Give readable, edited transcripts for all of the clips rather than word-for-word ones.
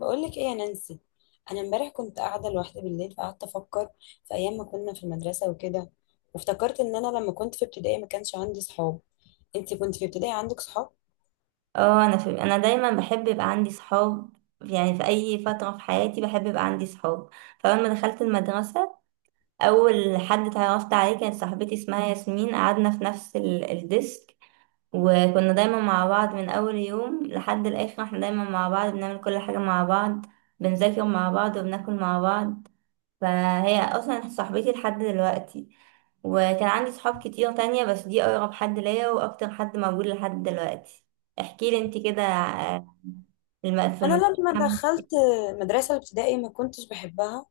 بقولك ايه يا نانسي؟ انا امبارح كنت قاعده لوحدي بالليل، فقعدت افكر في ايام ما كنا في المدرسه وكده. وافتكرت ان انا لما كنت في ابتدائي ما كانش عندي صحاب. انتي كنت في ابتدائي عندك صحاب؟ اه، انا دايما بحب يبقى عندي صحاب. يعني في اي فتره في حياتي بحب يبقى عندي صحاب. فلما دخلت المدرسه، اول حد اتعرفت عليه كانت صاحبتي اسمها ياسمين. قعدنا في نفس الديسك، وكنا دايما مع بعض من اول يوم لحد الاخر. احنا دايما مع بعض، بنعمل كل حاجه مع بعض، بنذاكر مع بعض وبناكل مع بعض. فهي اصلا صاحبتي لحد دلوقتي. وكان عندي صحاب كتير تانية، بس دي اقرب حد ليا واكتر حد موجود لحد دلوقتي. احكي لي انت كده. في انا لما المكان. دخلت مدرسه الابتدائي ما كنتش بحبها،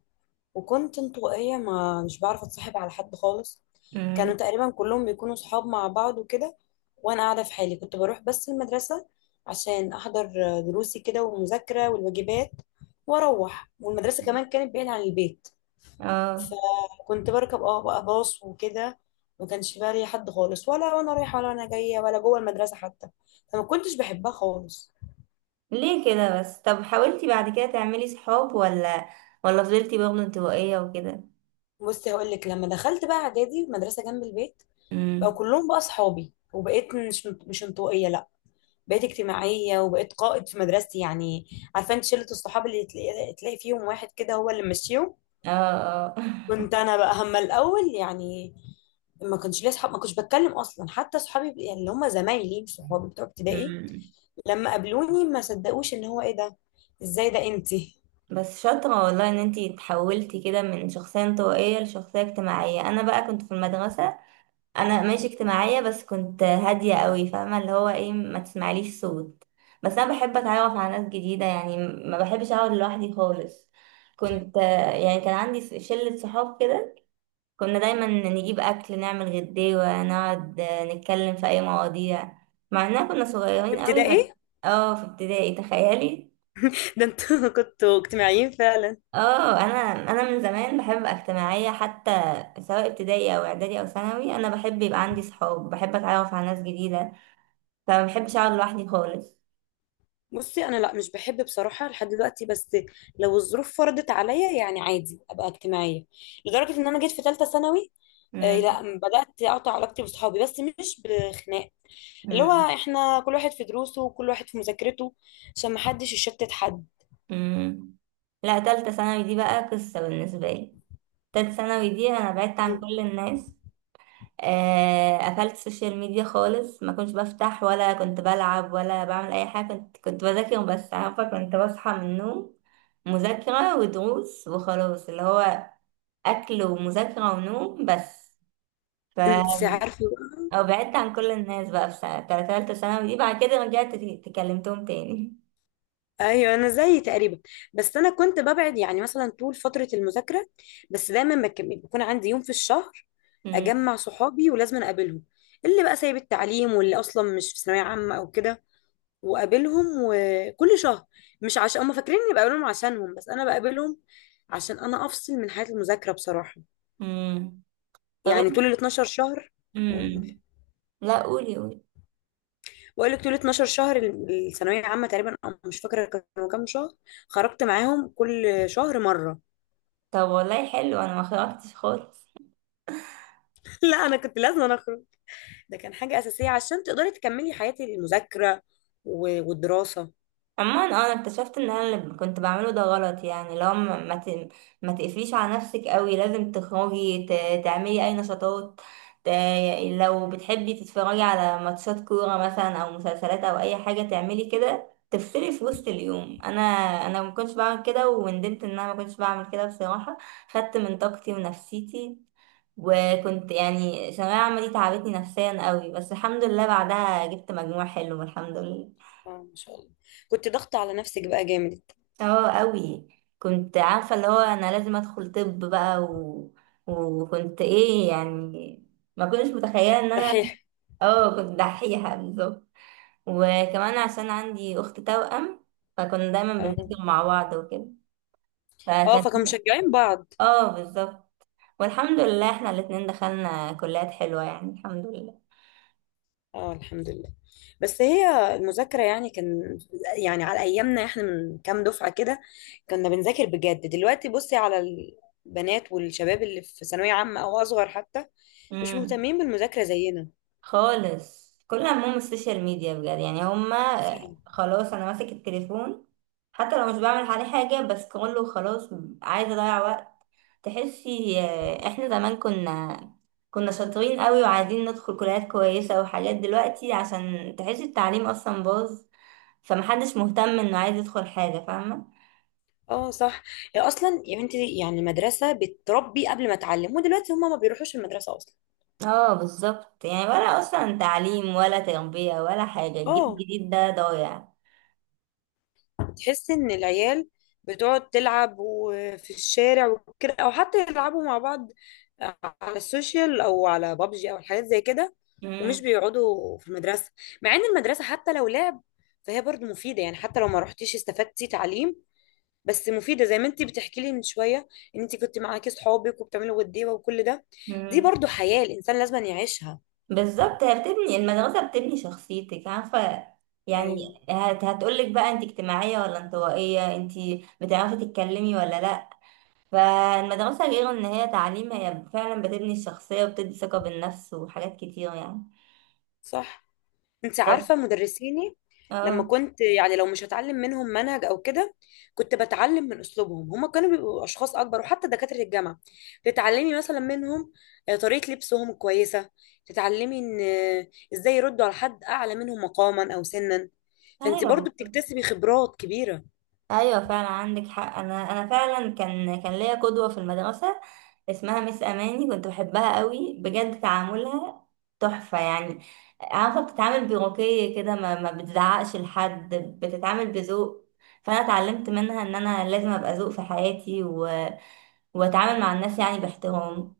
وكنت انطوائيه، ما مش بعرف اتصاحب على حد خالص. امم. كانوا تقريبا كلهم بيكونوا صحاب مع بعض وكده، وانا قاعده في حالي. كنت بروح بس المدرسه عشان احضر دروسي كده، والمذاكره والواجبات، واروح. والمدرسه كمان كانت بعيد عن البيت، اه. فكنت بركب بقى باص وكده. ما كانش بقى لي حد خالص، ولا وانا رايحه ولا انا جايه ولا جوه المدرسه حتى. فما كنتش بحبها خالص. ليه كده بس؟ طب حاولتي بعد كده تعملي صحاب، ولا فضلتي برضه انطوائية وكده؟ بصي هقول لك، لما دخلت بقى اعدادي مدرسه جنب البيت، بقى امم. كلهم بقى اصحابي، وبقيت مش انطوائيه، لا، بقيت اجتماعيه، وبقيت قائد في مدرستي يعني. عارفه انت شله الصحاب اللي تلاقي تلاقي فيهم واحد كده هو اللي ماشيهم؟ اه. اه. كنت انا بقى هما الاول يعني. ما كانش ليا اصحاب، ما كنتش بتكلم اصلا حتى اصحابي، يعني اللي هم زمايلي مش صحابي بتوع ابتدائي. مم. لما قابلوني ما صدقوش ان هو ايه ده، ازاي ده انتي؟ بس شاطرة والله ان انتي اتحولتي كده من شخصية انطوائية لشخصية اجتماعية. انا بقى كنت في المدرسة، انا ماشي اجتماعيه، بس كنت هاديه قوي. فاهمه اللي هو ايه، ما تسمعليش صوت. بس انا بحب اتعرف على ناس جديده، يعني ما بحبش اقعد لوحدي خالص. كنت يعني كان عندي شله صحاب كده. كنا دايما نجيب اكل، نعمل غداوه، نقعد نتكلم في اي مواضيع، مع اننا كنا في صغيرين قوي بس. ابتدائي اه، في ابتدائي، تخيلي. ده انتوا كنتوا اجتماعيين فعلا. اه، انا من زمان بحب أبقى اجتماعيه. حتى سواء ابتدائي او اعدادي او ثانوي، انا بحب يبقى عندي صحاب، بحب اتعرف على ناس جديده. لا، ما بحبش اقعد لوحدي خالص. بصي انا لا، مش بحب بصراحه لحد دلوقتي، بس لو الظروف فرضت عليا، يعني عادي ابقى اجتماعيه. لدرجه ان انا جيت في ثالثه ثانوي، آه، لا، مم. بدات اقطع علاقتي بصحابي بس مش بخناق. اللي هو مم. احنا كل واحد في دروسه، وكل واحد في مذاكرته، عشان ما حدش يشتت حد. مم. لا، تالتة ثانوي دي بقى قصة بالنسبة لي. تالتة ثانوي دي انا بعدت عن كل الناس. قفلت السوشيال ميديا خالص، ما كنتش بفتح ولا كنت بلعب ولا بعمل اي حاجة. كنت بذاكر وبس. عارفة، كنت بصحى من النوم، مذاكرة ودروس وخلاص. اللي هو اكل ومذاكرة ونوم بس. ف انت عارفه؟ أو بعدت عن كل الناس بقى في سنة تالتة ثانوي دي، بعد كده رجعت تكلمتهم تاني. ايوه، انا زيي تقريبا. بس انا كنت ببعد يعني مثلا طول فتره المذاكره، بس دايما بيكون عندي يوم في الشهر اجمع صحابي ولازم اقابلهم، اللي بقى سايب التعليم واللي اصلا مش في ثانويه عامه او كده، واقابلهم وكل شهر. مش عشان هم فاكرين اني بقابلهم عشانهم، بس انا بقابلهم عشان انا افصل من حياه المذاكره بصراحه. امم. طب يعني طول انت. ال 12 شهر، امم. لا، قولي قولي. بقول لك طول 12 شهر الثانويه العامه تقريبا، أو مش فاكره كانوا كام شهر، خرجت معاهم كل شهر مره. طب والله حلو، انا ما خرجتش خالص. لا انا كنت لازم أنا اخرج، ده كان حاجه اساسيه عشان تقدري تكملي حياتي المذاكره والدراسه. عموما انا اكتشفت ان انا اللي كنت بعمله ده غلط. يعني لو ما تقفليش على نفسك قوي، لازم تخرجي، تعملي اي نشاطات. ت- لو بتحبي تتفرجي على ماتشات كورة مثلا او مسلسلات او اي حاجة، تعملي كده تفصلي في وسط اليوم. انا ما كنتش بعمل كده، وندمت ان انا ما كنتش بعمل كده بصراحة. خدت من طاقتي ونفسيتي، وكنت يعني ثانوية عامة دي تعبتني نفسيا قوي. بس الحمد لله، بعدها جبت مجموع حلو الحمد لله. اه، ما شاء الله، كنت ضغط على نفسك بقى جامد. اه، قوي. كنت عارفة اللي هو انا لازم ادخل طب بقى. وكنت ايه يعني، ما كنتش متخيلة ان انا. دحيح. اه، كنت دحيحة بالظبط. وكمان عشان عندي اخت توأم، فكنا دايما اه. بنذاكر مع بعض وكده. اه، فكانت فكانوا مشجعين بعض. اه، بالظبط. والحمد لله احنا الاتنين دخلنا كليات حلوة، يعني الحمد اه، الحمد لله. بس هي المذاكره يعني كان، يعني على ايامنا احنا من كام دفعه كده، كنا بنذاكر بجد. دلوقتي بصي على البنات والشباب اللي في ثانويه عامه او اصغر حتى، مش لله. مهتمين بالمذاكره زينا. خالص، كل همهم السوشيال ميديا بجد. يعني هما خلاص، انا ماسك التليفون حتى لو مش بعمل عليه حاجة، بس كله خلاص عايزة اضيع وقت. تحسي احنا زمان كنا شاطرين قوي وعايزين ندخل كليات كويسة وحاجات. دلوقتي عشان تحسي التعليم اصلا باظ، فمحدش مهتم انه عايز يدخل حاجة، فاهمة. اه صح. هي اصلا يا بنتي يعني المدرسه بتربي قبل ما تعلم، ودلوقتي هما ما بيروحوش المدرسه اصلا. اه، بالظبط. يعني ولا اصلا تعليم ولا تربية ولا حاجة، الجيل اه. الجديد ده ضايع. تحس ان العيال بتقعد تلعب وفي الشارع وكده، او حتى يلعبوا مع بعض على السوشيال او على بابجي او الحاجات زي كده، ومش مم. بيقعدوا في المدرسه. مع ان المدرسه حتى لو لعب، فهي برضو مفيده، يعني حتى لو ما رحتيش استفدتي تعليم، بس مفيده، زي ما انت بتحكي لي من شويه ان انت كنت معاكي صحابك وبتعملوا وديوه وكل ده. دي مم. برضو حياه الانسان لازم يعيشها. بالظبط، هي بتبني المدرسة، بتبني شخصيتك، عارفة يعني. ايوه هتقولك بقى انت اجتماعية ولا انطوائية، انت بتعرفي تتكلمي ولا لأ. فالمدرسة غير ان هي تعليم، هي فعلا بتبني الشخصية وبتدي ثقة بالنفس وحاجات كتير يعني. صح. انت طب. عارفه مدرسيني لما اه. كنت، يعني لو مش هتعلم منهم منهج او كده، كنت بتعلم من اسلوبهم. هما كانوا بيبقوا اشخاص اكبر، وحتى دكاتره الجامعه تتعلمي مثلا منهم، آه، طريقه لبسهم كويسه، تتعلمي ان، آه، ازاي يردوا على حد اعلى منهم مقاما او سنا. فانت ايوه برضو بالظبط. بتكتسبي خبرات كبيره. ايوه فعلا عندك حق. انا فعلا كان ليا قدوه في المدرسه، اسمها مس اماني. كنت بحبها قوي بجد، تعاملها تحفه يعني. عارفه، بتتعامل بروكيه كده، ما بتزعقش لحد، بتتعامل بذوق. فانا اتعلمت منها ان انا لازم ابقى ذوق في حياتي، واتعامل مع الناس يعني باحترام.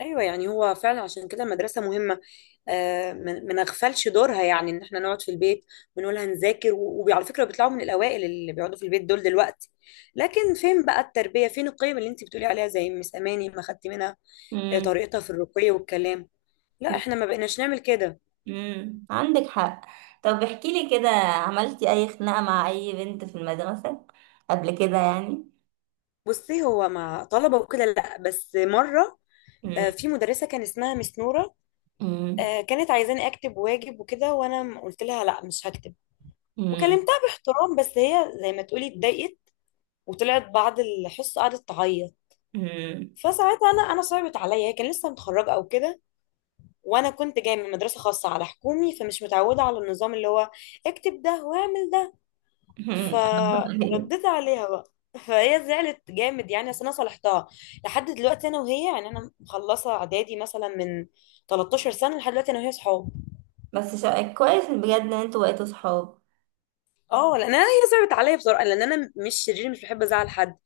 ايوه، يعني هو فعلا عشان كده المدرسه مهمه، آه، ما نغفلش دورها، يعني ان احنا نقعد في البيت ونقول هنذاكر وعلى فكره بيطلعوا من الاوائل اللي بيقعدوا في البيت دول دلوقتي، لكن فين بقى التربيه، فين القيم اللي انت بتقولي عليها زي مس اماني ما خدت منها، آه، امم. طريقتها في الرقي والكلام. لا احنا ما بقيناش نعمل كده. امم، عندك حق. طب احكي لي كده، عملتي اي خناقه مع اي بنت في المدرسه قبل كده يعني؟ بصي هو مع طلبه وكده لا، بس مره، آه، في مدرسه كان اسمها مس نوره، امم. آه، كانت عايزاني اكتب واجب وكده، وانا قلت لها لا مش هكتب، مم. وكلمتها باحترام، بس هي زي ما تقولي اتضايقت، وطلعت بعد الحصه قعدت تعيط. مم. فساعتها انا صعبت عليا، هي كان لسه متخرجه او كده، وانا كنت جايه من مدرسه خاصه على حكومي، فمش متعوده على النظام اللي هو اكتب ده واعمل ده. هي. فرديت عليها بقى، فهي زعلت جامد يعني، بس انا صالحتها. لحد دلوقتي انا وهي يعني، انا مخلصه اعدادي مثلا من 13 سنه، لحد دلوقتي انا وهي صحاب. كويس بجد ان انتوا بقيتوا صحاب. اه، لان انا هي صعبت عليا بصراحه، لان انا مش شرير، مش بحب ازعل حد،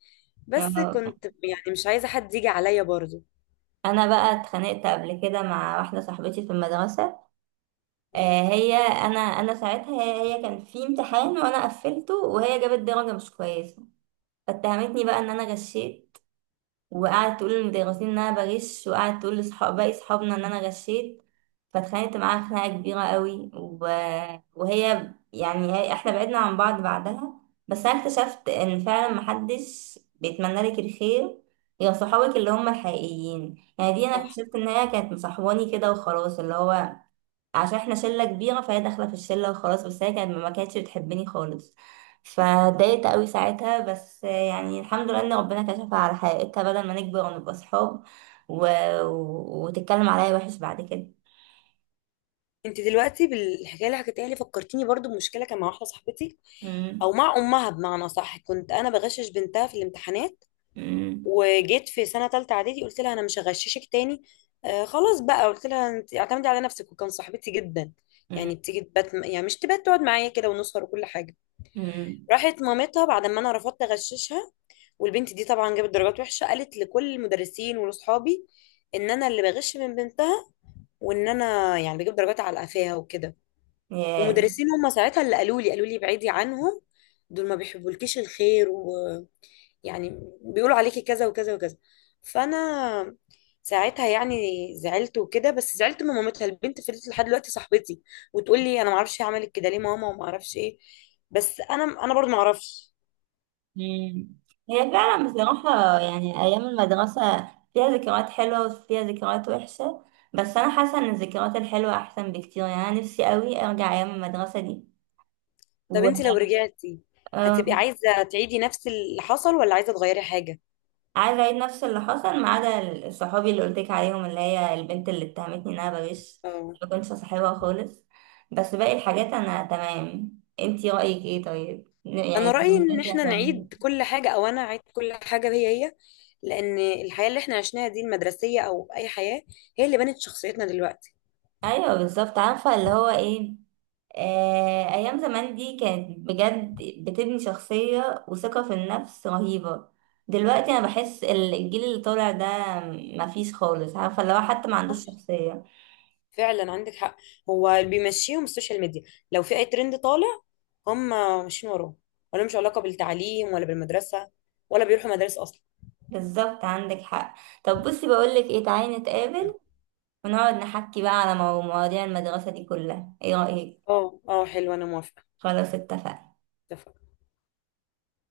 بس آه. كنت يعني مش عايزه حد يجي عليا برضه. انا بقى اتخانقت قبل كده مع واحده صاحبتي في المدرسه. مم، هي، انا ساعتها، هي كان في امتحان وانا قفلته، وهي جابت درجه مش كويسه. فاتهمتني بقى ان انا غشيت، وقعدت تقول للمدرسين ان انا بغش، وقعدت تقول لصحاب باقي صحابنا ان انا غشيت. فاتخانقت معاها خناقه كبيره قوي, وهي يعني احنا بعدنا عن بعض بعدها. بس انا اكتشفت ان فعلا محدش بيتمنى لك الخير غير صحابك اللي هم الحقيقيين. يعني دي انا صح. اكتشفت ان هي كانت مصاحباني كده وخلاص، اللي هو عشان احنا شله كبيره فهي داخله في الشله وخلاص. بس هي ما كانتش بتحبني خالص، فاتضايقت قوي ساعتها. بس يعني الحمد لله ان ربنا كشفها على حقيقتها بدل ما نكبر ونبقى صحاب، و... وتتكلم عليا وحش بعد كده. انت دلوقتي بالحكايه اللي حكيتها لي فكرتيني برضو بمشكله كان مع واحده صاحبتي، او مم. مع امها بمعنى صح. كنت انا بغشش بنتها في الامتحانات، مم. وجيت في سنه ثالثه اعدادي قلت لها انا مش هغششك تاني، آه خلاص بقى، قلت لها انت اعتمدي على نفسك، وكان صاحبتي جدا، يعني مم. بتيجي تبات، يعني مش تبات، تقعد معايا كده ونسهر وكل حاجه. مم. راحت مامتها بعد ما انا رفضت اغششها، والبنت دي طبعا جابت درجات وحشه، قالت لكل المدرسين ولاصحابي ان انا اللي بغش من بنتها، وان انا يعني بجيب درجات على قفاها وكده. ياه. ومدرسين هم ساعتها اللي قالوا لي ابعدي عنهم، دول ما بيحبولكيش الخير، ويعني بيقولوا عليكي كذا وكذا وكذا. فانا ساعتها يعني زعلت وكده، بس زعلت من مامتها. البنت فضلت لحد دلوقتي صاحبتي، وتقول لي انا ما اعرفش هي عملت كده ليه ماما، وما اعرفش ايه، بس انا برضه ما اعرفش. مم. هي فعلا بصراحة، يعني أيام المدرسة فيها ذكريات حلوة وفيها ذكريات وحشة. بس أنا حاسة إن الذكريات الحلوة أحسن بكتير، يعني أنا نفسي قوي أرجع أيام المدرسة دي طب انت و... لو رجعتي هتبقي آه. عايزه تعيدي نفس اللي حصل ولا عايزه تغيري حاجه؟ عايزة أعيد نفس اللي حصل، ما عدا صحابي اللي قلتلك عليهم اللي هي البنت اللي اتهمتني إن أنا بغش. اه، ما كنتش صاحبها خالص، بس باقي الحاجات أنا تمام. انتي رأيك ايه طيب؟ انا يعني رايي ان انتي احنا هتعملي. نعيد كل حاجه، او انا اعيد كل حاجه هي هي، لان الحياه اللي احنا عشناها دي المدرسيه او اي حياه، هي اللي بنت شخصيتنا دلوقتي. ايوه بالظبط، عارفة اللي هو ايه. أيام زمان دي كانت بجد بتبني شخصية وثقة في النفس رهيبة. دلوقتي أنا بحس الجيل اللي طالع ده مفيش خالص، عارفة اللي هو حتى ما صح، عندوش شخصية. فعلا عندك حق. هو اللي بيمشيهم السوشيال ميديا، لو في اي ترند طالع هم ماشيين وراه، ولا مش علاقه بالتعليم ولا بالمدرسه، ولا بيروحوا مدارس اصلا. بالظبط عندك حق. طب بصي، بقولك ايه، تعالي م. نتقابل ونقعد نحكي بقى على مواضيع المدرسة دي كلها، ايه رأيك؟ اه، اه حلو، انا موافقه. خلاص اتفقنا.